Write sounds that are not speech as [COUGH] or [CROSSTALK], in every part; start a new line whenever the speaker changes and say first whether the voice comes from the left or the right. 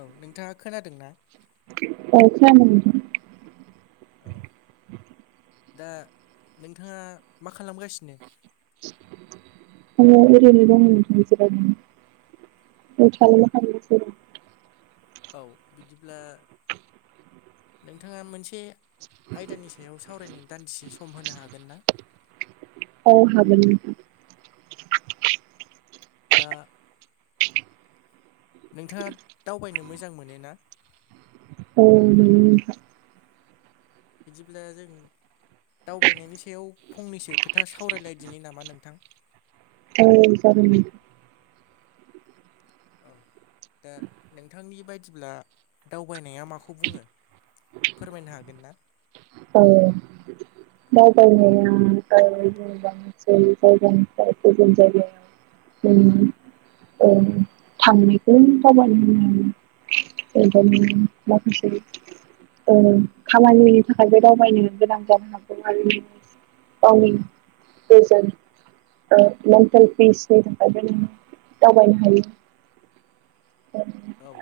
left: औ नोंथाङा खोनादोंना?
right: औ खोनादों नोंथां
left: औ दा नोंथाङा मा खालामगासिनो?
right: आंयो ओरैनो दंयो नोंथां जिरायनानै औथालला हारि बिसोरो। [UNINTELLIGIBLE]
left: औ बिदिब्ला नोंथाङा मोनसे आयदानि सायाव सावरायनो दान्दिसे सम होनो हागोन ना?
right: औ हागोन
left: दा नोंथाङा दावबायनो मोजां मोनो ना?
right: औ मोनो।
left: बिदिब्ला जों दावबायनायनि सायाव फंनैसो खोथा सावरायलायदिनि नामा नोंथां?
right: औ जागोन।
left: औ दा नोंथांनि बायदिब्ला दावबायनाया माखौ बुङो? फोरमायनो हागोन ना?
right: आङो दावबायनाया बारेल जायगा जे जायगानिफ्राय गुबुन जायगा ओं औ थामनिखौ दावबायबोनाय यैबानि माखासे ओ खामानि थाखायबो दावबायनो गोनां जानो हागौ आरो गावनि गोजोन ओ मेन्टेल पिसनि थाखाय नों दावबायनो हायो [INAUDIBLE]
left: औ।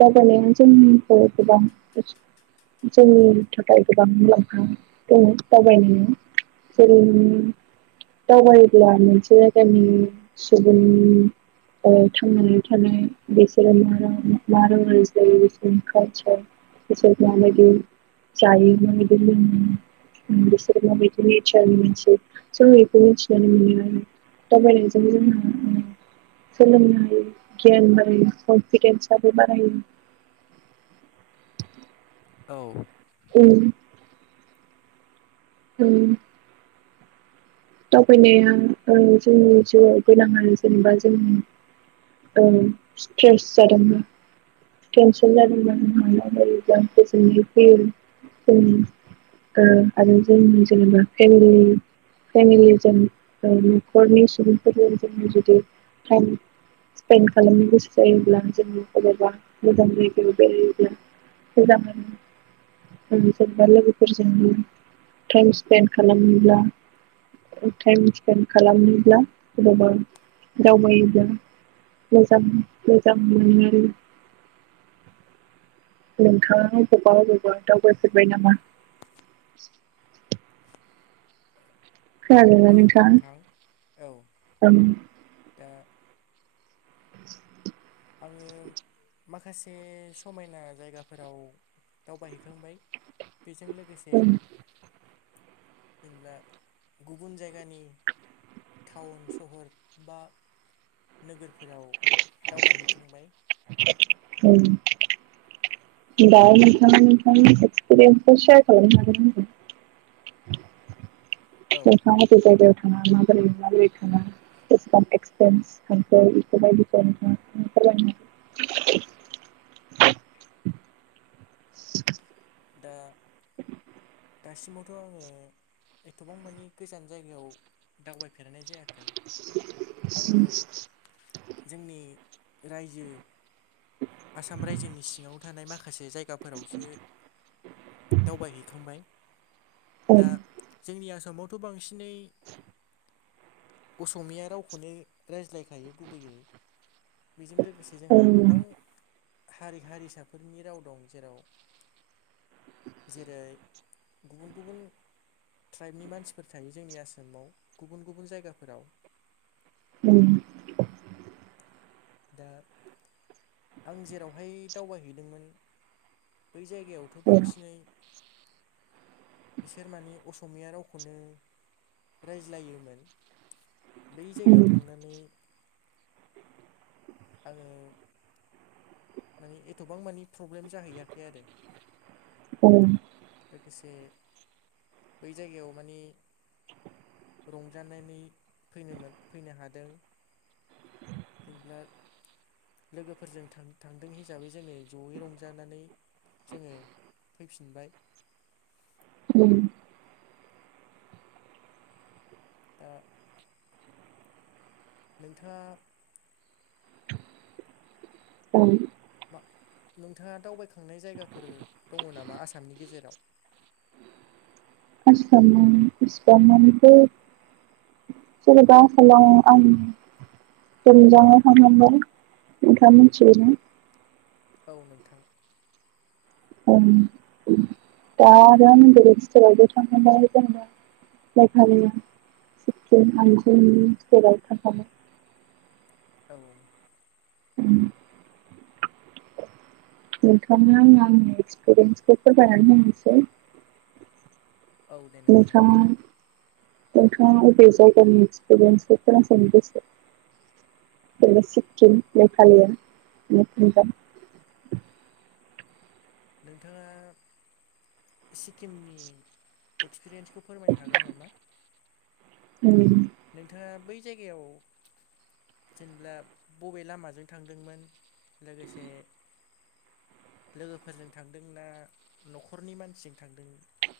right: दावबायनायानो जोंनिबो गोबां जोंनि थाखाय गोबां मुलाम्फा दङ दावबायनाया। जेरै दावबायोब्ला मोनसे जायगानि सुबुं अ थांनानै थानाय बिसोरो मा रा मा राव रायज्लायो बिसोरनि खाथियाव बिसोरजों मा बायदि जायोबो बेबो लोंयो [UNINTELLIGIBLE] दावबायनायजों जोंहा सोलोंनो हायो गियान आरो कफिदेन्स बायबो बारायो
left: औ।
right: उ। ओं। दावबायनाया ओ जोंनि जिउआव गोनांानो जेनेबा जोंनि ओ सिथेरस जादोंमो [UNINTELLIGIBLE] ओ आरो जोंनि जेनेबा फेंगुइन फेमिलि जों ओं न'खरनि सुबुंफोरजों जों जुदि थाम थान खालामनो गोसो जायोब्ला जोंनि अबावबा मोजां जायगायाव बेरायहैदो [UNINTELLIGIBLE] गावनि जेनेबा लोगोफोरजोंबो टाइम स्पेन्ड खालामोब्ला ओ टाइम स्पेन्ड खालामोब्ला अबावबा दावबायोब्ला मोजां मोजां मोनो। नोंथाङा अबावबा अबावबा दावबायफेरबाय नामा? खोनादोंना
left: ओ औ
right: नोंथाङा
left: नोंथां औ
right: ओं
left: दा
right: [UNINTELLIGIBLE]
left: आङो माखासे समायना जायगाफोराव दावबायहैखांबाय बेजों लोगोसे
right: ओं
left: जेनब्ला गुबुन जायगानि थाउन सहर बा नोगोरफोराव दावबायहैखांबाय।
right: [UNINTELLIGIBLE] दा नोंथाङा नोंथांनि एक्सपिरियेन्सखौ सेयार खालामनो हागोन [UNINTELLIGIBLE]
left: औ
right: नोंथां अबे जायगायाव थाङा माबोरै माबोरै थाङा [UNINTELLIGIBLE]
left: दा दासिमावथ' आङो एथ'बां मानि गोजान जायगायाव दावबायफेरनाय जायाखै। आङो
right: [INAUDIBLE]
left: जोंनि रायजो आसाम रायजोनि सिङाव थानाय माखासे जायगाफोरावसो दावबायहैखांबाय दा
right: ओं
left: जोंनि आसामावथ' बांसिनै अस'मिया रावखौनो रायज्लायखायो गुबैयै बेजों लोगोसे जोंहा
right: ओं
left: गोबां हारि हारिसाफोरनि राव दं जेराव जेरै गुबुन गुबुन ट्राइबनि मानसिफोर थायो जोंनि आसामाव गुबुन गुबुन जायगाफोराव
right: उम
left: दा आं जेरावहाय दावबायहैदोंमोन बै जायगायावथ' थ' बांसिनै इसोर माने अस'मिया रावखौनो रायज्लायोमोन बै जायगायाव
right: ओं
left: थांनानै आङो मानि एथ'बां मानि प्रब्लेम जाहैयाखै आरो।
right: औ
left: लोगोसे बै जायगायाव माने रंजानानै फैनो मोन फैनो हादों। जेनेब्ला लोगोफोरजों थां थांदों हिसाबै जोङो जयै रंजानानै जोङो फैफिनबाय
right: उम
left: दा नोंथाङा
right: उम
left: मा नोंथाङा दावबायखांनाय जायगाफोर दङो नामा आसामनि गेजेराव?
right: आसामाव इसिबांमानिथ' जेनेबा आसामाव आं टुमजांआव थांनो मोनबाय नोंथाङा मिथिगो ना?
left: औ नोंथां।
right: उम उम दा आरो आं बेलेग स्टेटआवबो थांखांबाय जेनेबा मेघालया सिक्किम आनसोलनि स्टेटआव थांखांबाय।
left: औ
right: उम नोंथांनो आं आंनि एक्सपिरियेन्सखौ फोरमायनानै होनोसै।
left: औ दे नोंथां
right: नोंथाङा नोंथाङा अबे जायगानि एक्सपिरियेन्सखौ खोनासंनो गोसो। जेनेबा सिक्किम मेघालया पान्जाब
left: नोंथाङा सिक्किमनि एक्सपिरियेन्स खौ फोरमायनो हागोन नामा।
right: [UNINTELLIGIBLE]
left: नोंथाङा बै जायगायाव जेनब्ला बबे लामाजों थांदोंमोन लोगोसे लोगोफोरजों थांदोंना न'खरनि मानसिजों थांदों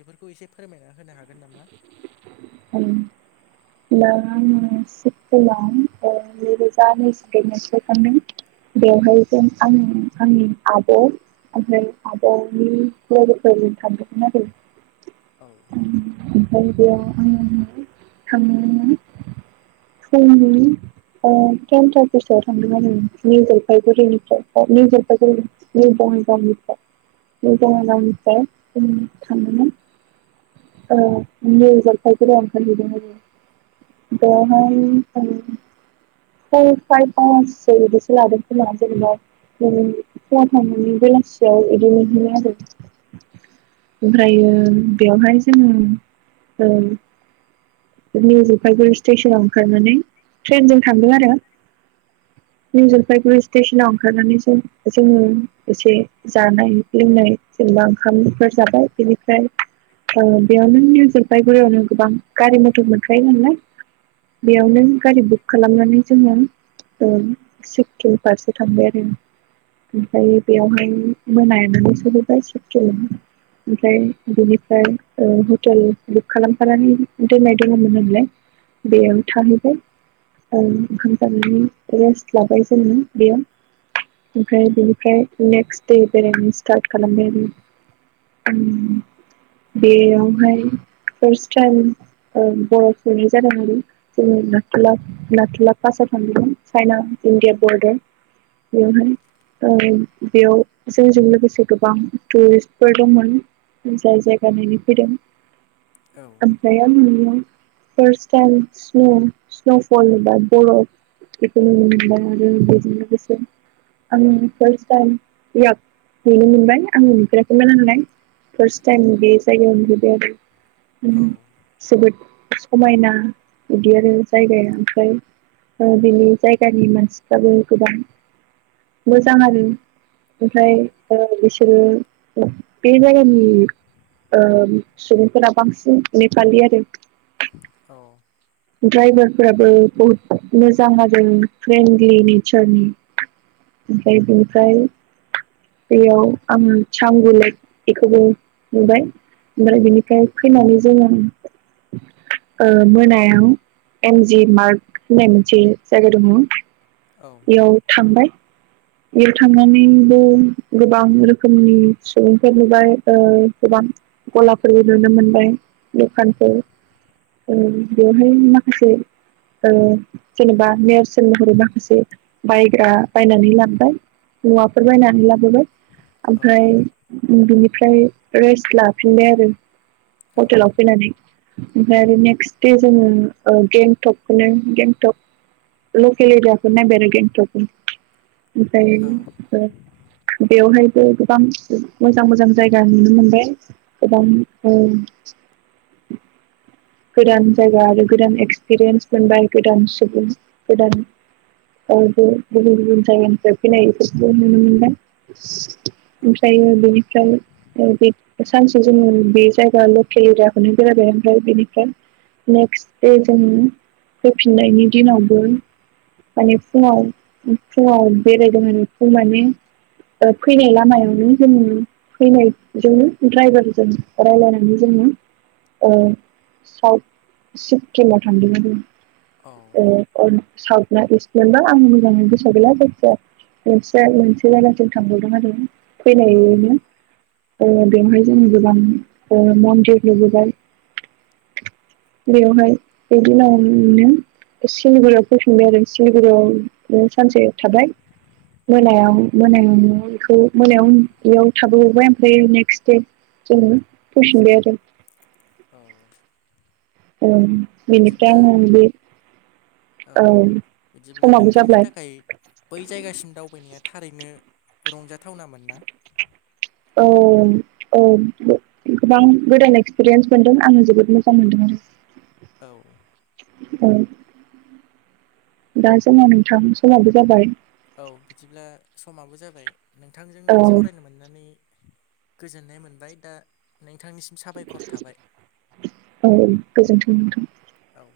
left: बेफोरखौ एसे फोरमायना होनो हागोन नामा।
right: औ। [UNINTELLIGIBLE] बेवहाय जों आङो आंनि आब'। ओमफ्राय आब'नि लोगोफोर थांदोंमोन आरो।
left: औ
right: ओमफ्राय बेयाव आङो [UNINTELLIGIBLE] [UNINTELLIGIBLE] [UNINTELLIGIBLE] थांदों आरो निउ जलफायगुरिनिफ्राय नि जलफाइगुरि [UNINTELLIGIBLE] ओ निउ जलफाइगुरियाव ओंखारहैदोंमोन। [UNINTELLIGIBLE] [UNINTELLIGIBLE] [UNINTELLIGIBLE] थांनानै बेलासियाव [UNINTELLIGIBLE] ओमफ्रायो बेवहाय जोङो ओ निउ जौफायगुरि स्टेसनाव ओंखारनानै ट्रेनजों थांदों आरो। निउ जलफायगुरि स्टेसनाव ओंखारनानै जों जोङो एसे जानाय लोंनाय जेनेबा ओंखामफोर जाबाय बेनिफ्राय बेयाव नों जलफाइगुरियावनो गोबां गारि मथर मोनखायो नालाय। बेयावनो गारि बुक खालामनानै जोङो ओ सिक्किम फारसे थांबाय आरो। ओमफ्राय बेयावहाय मोनानानै सफैबाय सिक्किम। ओमफ्राय बिनिफ्राय ओ हटेल बुक खालाम दोननाय दङमोन होनलाय बेयाव थाहैबाय [UNINTELLIGIBLE] रेस्ट लाबाय जोङो बेयाव। ओमफ्राय बेनिफ्राय नेक्स्ट दे बेरायनो स्टार्ट खालामबाय आरो।
left: औ
right: बेयावहाय फार्स्ट टाइम बर' [UNINTELLIGIBLE] जों नाथुला नाथुला पासाव थांदोंमोन चाइना इण्डिया बरडार। [UNINTELLIGIBLE] ओ बेयाव जोंजों लोगोसे गोबां टुरिस्टफोर दंमोन। जाय जायगा नायनो फैदों।
left: औ
right: [UNINTELLIGIBLE] फार्स्ट टाइम स्न स्न'फल एबा बरफ। [UNINTELLIGIBLE] आं फार्स थाइम इयाग नुनो मोनबाय आं नुफेराखैमोन नालाय। फास्ट टाइम बे जाइगायाव नुहैबाय आं।
left: औ
right: जोबोद समायना बिदि आरो जायगाया ओमफ्राय ओ बिनि जायगानि मानसिफ्राबो गोबां मोजां आरो।
left: औ
right: ओमफ्राय बिसोरो बे जायगानि ओ सुबुंफोरा बांसिन नेपालि आरो।
left: औ
right: दड्राइभार फोराबो बहुत मोजां जादों फ्रेन्डलि नेचारनि [UNINTELLIGIBLE] दैयाव आं चाम गुलेक बेखौबो नुबाय ओमफ्राय बिनिफ्राय फैनानै जोङो मोनायाव एमजि मार्क होननाय मोनसे जायगा दङ बेयाव थांबाय बेयाव थांनानैबो गोबां रोखोमनि सुबुंफोर नुबाय गोबां गलाफोरबो नुनो मोनबाय दखानफोर बेवहाय माखासे जेनेबा नेवसोन महरै माखासे बायग्रा बायनानै मुवाफोर बायनानै लाबोबाय ओमफ्राय बिनिफ्राय रेस्ट लाफिनबाय आरो हटेलाव फैनानै ओमफ्राय आरो नेक्स्ट दे जोङो गेंटकखौनो गेंटक लकेल [UNINTELLIGIBLE] गेंटकखौनो ओमफाय
left: औ
right: ओ बेवहायबो गोबां मोजां मोजां जायगा नुनो मोनबाय गोबां औ गोदान जायगा आरो गोदान एक्सपिरियेन्स मोनबाय गोदान सुबुं गोदान औ गुबुन गुबुन जायगानिफ्राय फैनायफोरखौबो नुनो मोनबोबाय ओमफ्राय बेनिफ्राय सानसे जोङो बे जायगा लकेल एरियाखौनो बेरायबाय ओमफ्राय बेनि नेक्स्ट दे जों फैफिननायनि दिनावबो माने फुङाव फुङाव बेरायदों माने फुं माने फैनाय लामायावनो जोंनि फैनायजोंनो ड्राइभारजों रायलायनानै जोङो ओ साउथ सिक्किमाव थांदोंमोन
left: औ
right: जोङो ओ साउथ ना इस्टमोन ना आं मोजाङै गोसोयाव गैला जायखिजाया मोनसे मोनसे जायगाजों थांबावदों आरो फैनायनि बेवहाय जों गोबां ओ मन्दिर नुबोबाय बेवहाय बिदि लामा नुनो मोनो सिलिगुरियाव फैफिनबाय आरो सिलिगुरियाव सानसे थाबाय मोनायाव मोनायाव बेखौ मोनायाव बेयाव थाबोबाय ओमफ्राय नेक्स्ट दे जों फैफिनबाय आरो
left: औ
right: औ बेनिफ्राय
left: बिदिब्ला
right: आं बे औ
left: बिदिब्ला
right: समाबो
left: नोंथांनि
right: जाबाय
left: थाखाय बै जायगासिम दावबायनाया थारैनो रंजाथावनामोन ना
right: औ औ गोबां गोदान एक्सपिरियेन्स मोनदों आं जोबोद मोजां मोनदों आरो
left: औ
right: औ दा जोङो नोंथां समाबो जाबाय
left: औ बिदिब्ला समाबो जाबाय नोंथांजों
right: औ
left: सावरायनो मोननानै गोजोननाय मोनबाय दा नोंथांनिसि साबायखर थाबाय
right: औ गोजोन्थों नोंथां
left: औ